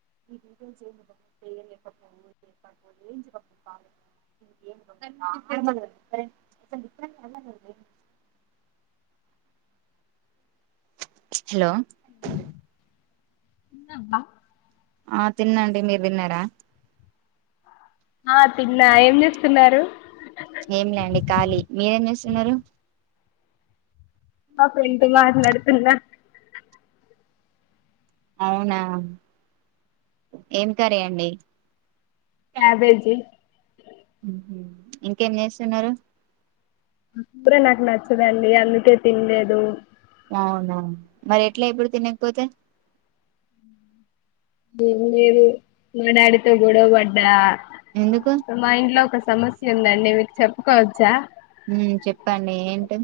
[inaudible] Hello అబ్బ ఆ తిన్నండి మీరు తిన్నారా ఆ తిన్నా ఏం చేస్తున్నారు ఏం లేండి ఖళీ మీరేం చేస్తున్నారు మా ఫ్రెండ్ తో మాట్లాడుతున్న అవునా ఏం కర్రీ అండి క్యాబేజీ ఇంకేం చేస్తున్నారు ఇప్పుడె నా నచ్చదండి అందుకే తినలేద్ మ్ అవునవును మరి ఎట్లా ఎప్పుడు తినకపోతే [unintelligible] నేను ఆడితొ గొడవబడ్డా ఎందుకు ఉందండి మీకు చెప్పుకోవచ్చా మ్ చెప్పండి ఏంటి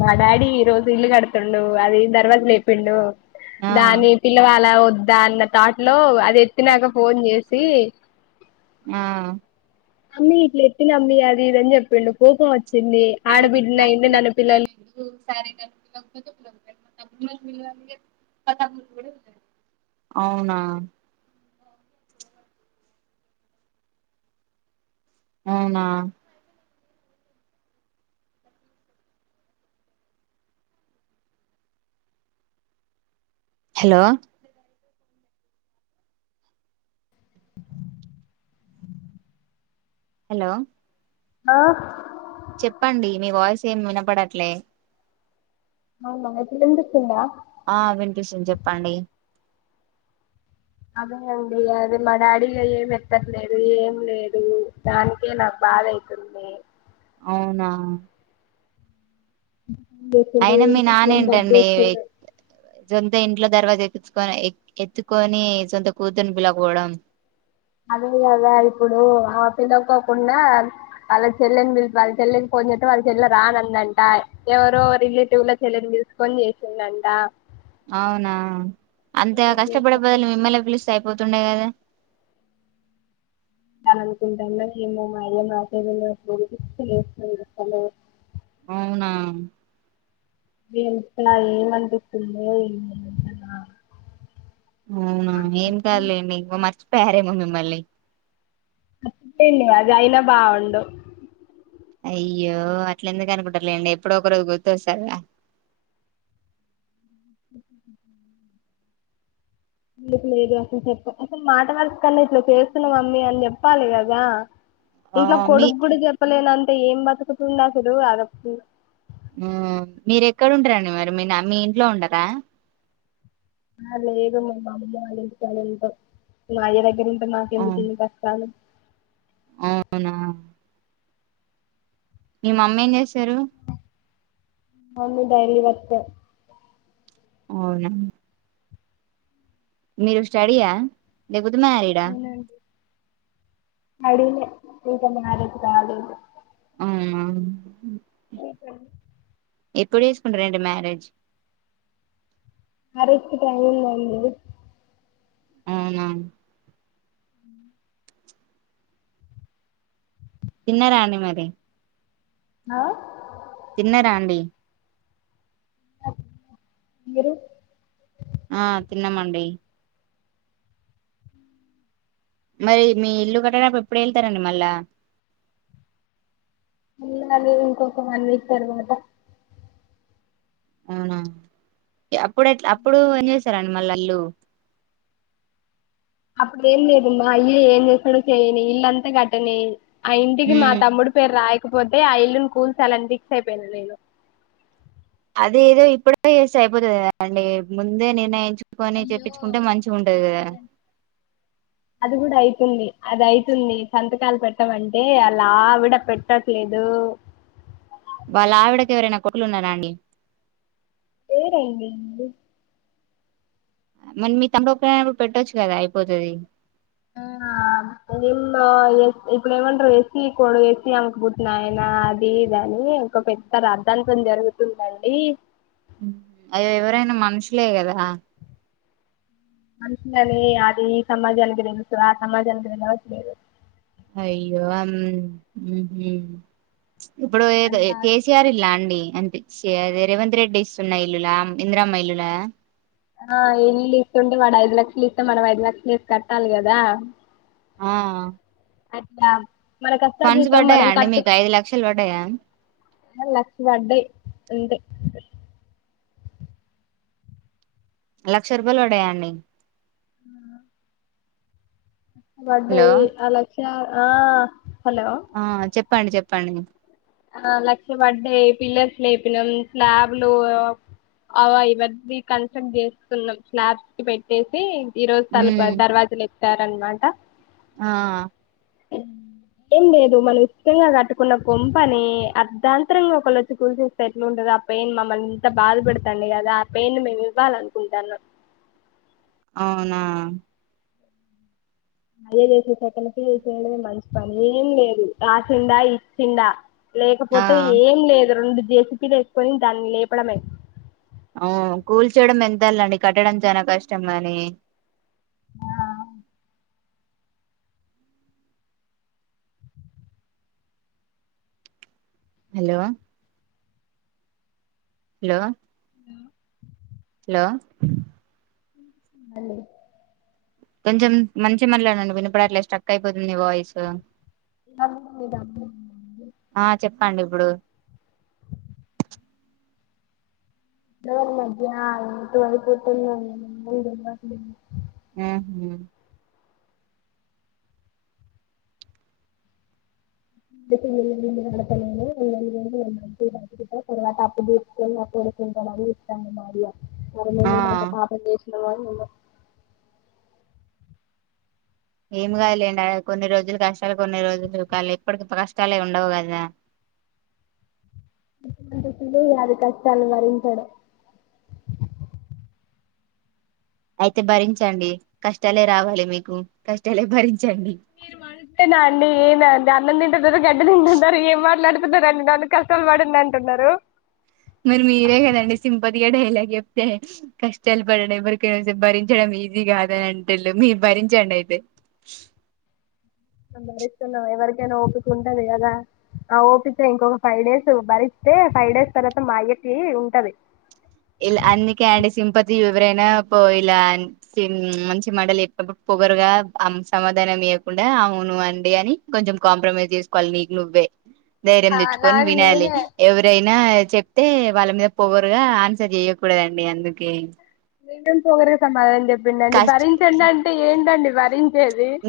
మా డాడీ ఈ రోజు ఇల్లు కడుతుండు అది దర్వాజు లేపిండు ఆ దాని పిల్లవాల వద్దా అన్న థాట్లో అది ఎత్తినాక ఫోన్ చేసి ఆ అమ్మీ ఇట్లా ఎప్పినమ్మి అది ఇదని చెప్ బలె కోపం వచ్చింది ఆడబిడ్డ నైయుండి నన్ను పిలవలె అవునా అవునా హలో హలో ఆ చెప్పండి మీ వాయిస్ ఏమి వినపడట్లే అవునా ఇప్పుడు వినిపిస్తుందా ఆ వినిపిస్తుంది చెప్పండి అదే అండి అది మా డాడీగా ఏం ఎత్తట్లేదు ఏం లేదు దానికే నాకు బాధ అయితుంది అవునా అయినా మీ నాన్న ఏంటండి [unintelligible] సొంత ఇంట్లో దర్వాజా ఎత్తిచ్చుకొని ఎత్తుకోని సొంత కూతుర్ని పిలవకపోవడం అదే కదా ఇప్పుడు ఆ పిలవకోకుండా వాళ్ళ చెల్లెని పిలిపి వాళ్ళ చెల్లికి ఫోన్ చేస్తే వాళ్ళ చెల్లి రానందంట ఎవరో రిలేటివ్ లో చెల్లెని పిలుసుకొని చేసిండంట అవునా అంత గ కష్టపడె బదులు మిమ్మల్నె పిలిసి స్తే అయిపోతుండే కదా తని అనుకుంటుందో ఏమో మరి [unintelligible] అవునా ఏప్పలా ఏం వంటకుంద ఇంట అవునా ఏం కాాలండి ఇంకా మర్చిపో పెహరేమో మిమ్మల్ని అ చట్టేండి అది అయినా బాగుండు అయ్యో అట్ల ఎందుకు అనుకుంటారులేండి ఎప్పుడు ఒక రోజు గుర్తుస్తారూ మీకు లేదు అసలు చెప్ప అసలు మాట వరసకు కన్నా ఇట్లా చేస్తున్నాం అమ్మీ అని చెప్పాలి కదా ఆ ఇంఇంట్లో మీ కొడుకు గుడు చెప్పలేన తే ఏం బతుకుతుంద అసలు అదప్పు మ్మ్ ఆ మీరు ఎక్కడుంటరండి మరి మీ నా మీ ఇంట్లో ఉండరా ఆ లేదు మా మా అమ్మమ్మ వాళ్ళ ఇంట్లో నే ఉంటాం మా అయ్య దగ్గరంచి [unintelligible] మాకెందుకు ఇన్ని కష్టాలు అవునా మీ మమ్మి ఏం చేసారు అవును డైలీ వర్కర్ అవునా మీరు స్టాడియా లేకపోతే తున్న ఈడ అడిగిన నిజంగా రాలేదు నిజంగా రాలేదు మ్మ్ ఆ ఎట్లుంది ఎప్పుడు వేసుకుంటంట మరేజ్ ఆ రచ్చి టందం అవునా చిన్న రాణి మరి ఆ తిన్నరా అండి మీరు ఆ తిన్నమండి మరి మీ ఇల్లు కట్టడాప్పు ఎప్పుడు వెళ్తారంండి మళ్ళా ఇ అది ఇంకొక వన్ వీక్ తర్వాత అవునా అప్పుడు ఎట్లా అప్పుడు ఏం చేసారంండి మళ్ళీ అల్లుు అప్పుడు ఏం లేదుమ్మా ఇల్లు ఏం చేస్తాడుో చేయని ఇల్లుంతా కట్టని అ ఇంటికి మా ఉమ్ తమ్ముడు పేరు రాయ కాకపోతే ఆ ఇల్లుని కూల్స్ అలాంటి ఫిక్స్ అయిపోయినా నేను అద ఏదో ఇప్పుడ చేస్తే అయిపోతుంది కదాండి ముందే నిర్ణయించు అయ్యో ఏమంటారు అది కూడా అయితుంది అద అవుతుంది సంతకాలు పెట్టమంటే అలావిడ పెట్టట్లేదు వాళ్ళ ఆవిడకి ఎవరైనా కొట్లు ఉన్నారాండి ఏర ఇంగ ఇ మరి మీ తండ్రి ఒక్కరనాప్పుడు పెట్టొచ్చు కదా అయిపోతుది ఆ ఇప్పుడు ఏమంటారు వేసి కొడు వేసి అమ్మకుపోతున్నా ఆయనా అది దని ఒకంకా పెద్ద రర్థాంతం జరుగుతుందండి అవి ఎవరైనా మనుషులే కదా మనషిననే అది ఈ సమాజ అల్గ తెలుసు ఆ సమాజ అగ నలవత్ అయ్యో అం ఉమ్ హూ ఇప్పుడు ఏది అది బాధ కేసీఆర్ ఇల్లా అండి అం సే రేవంత్ రెడ్డి ఇస్తున్న ఇల్లులా ఇందిరమ్మ ఇల్లులా ఆ ఇల్లు ఇస్తుండు వాడు ఐదు లక్షలు ఇస్తే మనం ఐదు లక్షలు ఏసి కట్టాలి కదా ఆ ఆ స్లాబ్ మన ఫండ్స్ కష్టార్జితం పడ్డాయా మనం అండి కట్టు మీకు ఐదు లక్షలు పడ్డాయా లక్ష పడ్డాయి అంతే లక్ష రూపాయలు పడ్డయా అండి ఆ అ హలో వడ్డయి అ లక్ష ఆ హలో ఆ చెప్ప్ చెప్పండి చెప్పండి ఆ లక్ష పడ్డయి పిల్లర్స్ లేపినాం స్లాబ్లు అవ ఇవన్నీ కన్స్ట్రక్ట్ చేస్తున్నాం స్లాబ్స్ కి పెట్టేసి ఈ రోజు తలపు ఉమ్ అది దర్వాజ్ లేప్ తారు అన్నమాట ఆ ఏం లేదు మనం ఇష్టంగా కట్టుకున్న కొం పని అర్ధాంతరంగా ఒకళోచ్చి కూల్చేస్తే ఎట్లా ఉంటది ఆ పెయిన్ మమ్మల్ని ఇంత బాధ పెడతాండు కదా ఆ పెయిన్ ను మేము ఇవ్వాల అనుకుంటాన అవునా అయ్యే చేసేటట్టు ఎనకి ఇచ్చేయడమే మంచి పనేం లేదు రాసిండా ఇచ్చిండా ఆ లేకపోతే ఏం లేదు రెండు జేసిపీలు ఏసుకొని దాని లేపడమే అవును కూల్చేయడం ఎంతలేండి కట్టడం చానా కష్టం కాని ఆ hello hello hello hello hello కొంచెం మంచిగా మాట్లాడండి వినపడట్లే స్ట్రక్ అయిపోతుంది వాయిస్ నాకు మీ డబ్బు ఉంది అండి ఇప్పుడు అయిన ఈ మధ్య ఎటో అయిపోతుంది అండి ఏం తెలువట్లేదు ఉమ్ హూ ఇప్పుడైతే ఇల్లు గిల్లు కడతలేను [unintelligible] తర్వాత అప్పు తీసుకొని మా కొడుకు ఉంటడు అడిగి ఇస్తా బాబు మరి ఆ మేమేమంత పాపం చేసి కామ్ గా ఉన్నాం ఏమి కాదులేండి కొన్ని రోజులు కష్టాలు కొన్ని రోజులు కాళ ఇప్పటికి కష్టాలే ఉండవు కదా మంట తెలు యాది కష్టాలు భరించడం అయితే భరించండి కష్టాలే రావాలి మీకు కష్టాలే భరించ మీరు మస్తే నా అండి ఏన్ అంత అన గడ్డ తంటన్నారుారు ఏం మాట్లాడ డి నన్ను కష్టాలు పడిండి అంటున్నారు గా డైలాగ్ చెప్తే కష్టాలు పడడం ఎవరికైనా భరించడం ఈజీ కాదని అంటేళ్ మీరు భరించండి అయితే భరిస్తున్నాం ఎవరికైనా ఓపిక ఉంటది కదా ఆ ఓపిస్తే ఇంకొక ఫైవ్ డేస్ భరిస్తే ఫైవ్ డేస్ తర్వాత మాగట్టి ఉంటది ఇలా అందుకే అండి సింపతి ఎవరైనా ఇలా మంచి మటలు ఎప్పినప్పుడు పొగరుగా సమాధానం ఇవ్వకుండా అవును అండి అని కొంచెం కాంప్రమైజ్ చేసుకోవాలి నీకు నువ్వే ధైర్యం తెచ్చుకొని నాకు వినాలి నేనే ఎవరైనా చెప్తే వాళ్ళ మీద పొవరుగాన్స సరి చెయకూడదండి అందుకే మీ పోరే సమాధం పండి భరించండి అంటే ఏంటండి మరి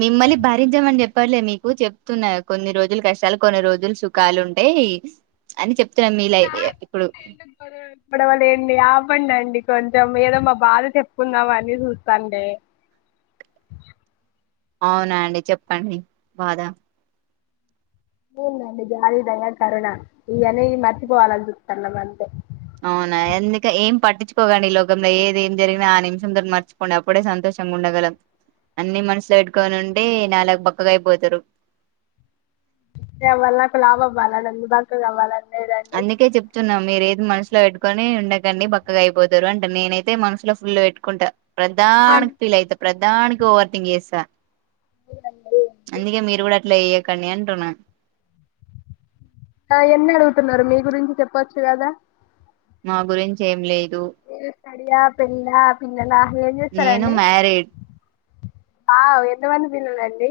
నిమ్మలి బార జ మండి చెప్ చెప్పర్లేదు మీకు చెప్తున్నా కొన్ని రోజులు కష్టాలు కొన్ని రోజులు సుఖాలు ఉంటాయి అని చెప్ పడవలేండి ఆపండి అండి కొంచెం ఏదో మా బాధ చెప్పుకుందామ అని చూస్తాండి అవునా అండి చెప్పండి బాధా ఊ మళ్ళీ జాలి దయ కరుణ ఈ అనేగి మర్చిపోవాలని చూత్తన్నము అంతే అవునా ఎందుక ఏం పట్టించుకోగండి ఈ లోకంలో ఏది ఏం జరిగినా ఆ నిమిషంతో మర్చుపోండి అప్పుడే సంతోషంగా ఉండగలం అన్ని మనసులో పెట్టుకొని ఉంటే నాలగ బక్కగా అయిపోతారు వళ నాకు లాభ అ్వాల అ బాక అవ్వాల అందుకే చెప్తున్నా మీరు ఏ మనసులో పెట్టుకొని ఉండకండి పక్కగా అయిపోతారు అంటే నేనయితే మనసులో ఫుల్ పెట్టుకుంటా ప్రత్ దానికి ఫీల్ అయ్యితావ్ ప్రత్ దానికి ఓవర్ థింక్ చేసా మీరందరూ అందుకే మీరు కూడా అట్లా చెయ్యకండి అంటున్నా నా యన్ని అడుగుతున్నారు మీ గురించి చెప్పచ్చు కదా మా గురించి ఏం లే టు తడియ పెళ్ళ [unintelligible] కన్నా ఏం నేను చేస్తారండి మ్యారీడ్ ఆ ఎంత మంది తిన్నారండి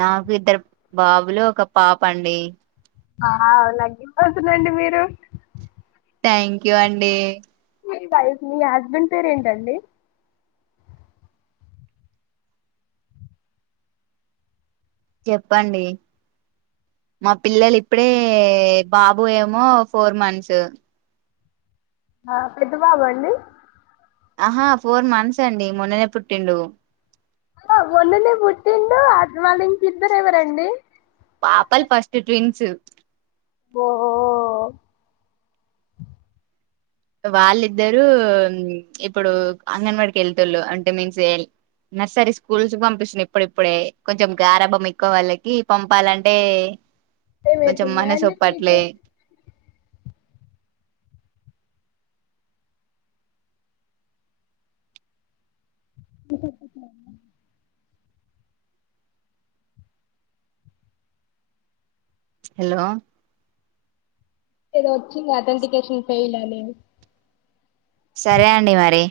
నాకు ఇద్దరు బాబులు ఒక పాప అండి ఆ మగ్గిపోతున్నారండి మీరు థ్యాంక్ యూ అండి మీ వైఫ్ మీ హస్బెండ్ పేరు ఏంటండి చెప్పండి మా పిల్లలు ఇప్పుడే బాబుయేమో ఫోర్ మంత్స్. ఆ పెద్ద బాబండి ఆహా ఫోర్ మంత్స్ అండి మొన్ననే పుట్టిండు. అలా మొన్ననే పుట్టిండు అడివాళ్ళ ఇంకిిద్దర ఎవరండి. పాపల్ ఫస్ట్ ట్విన్స్ ఓహో వాళ్ళిద్దరు ఇప్పుడు అంగన్వాడికి వెళ్తుళ్ళు అంటే మీన్స్ నర్సరీ స్కూల్స్ పంపిస్తున్నా. ఇప్పుడుప్పుడే కొంచెం గారంభం ఎక్కువ వాళ్ళకి పంపాలంటే. కొంచం ఏమైతుందా మన అండి సొప్పాట్లే మీకు [unintelligible] హలో ఏదో వచ్చింది అథెంటికేషన్ ఫెయిల్ అని. సరే అండి మరి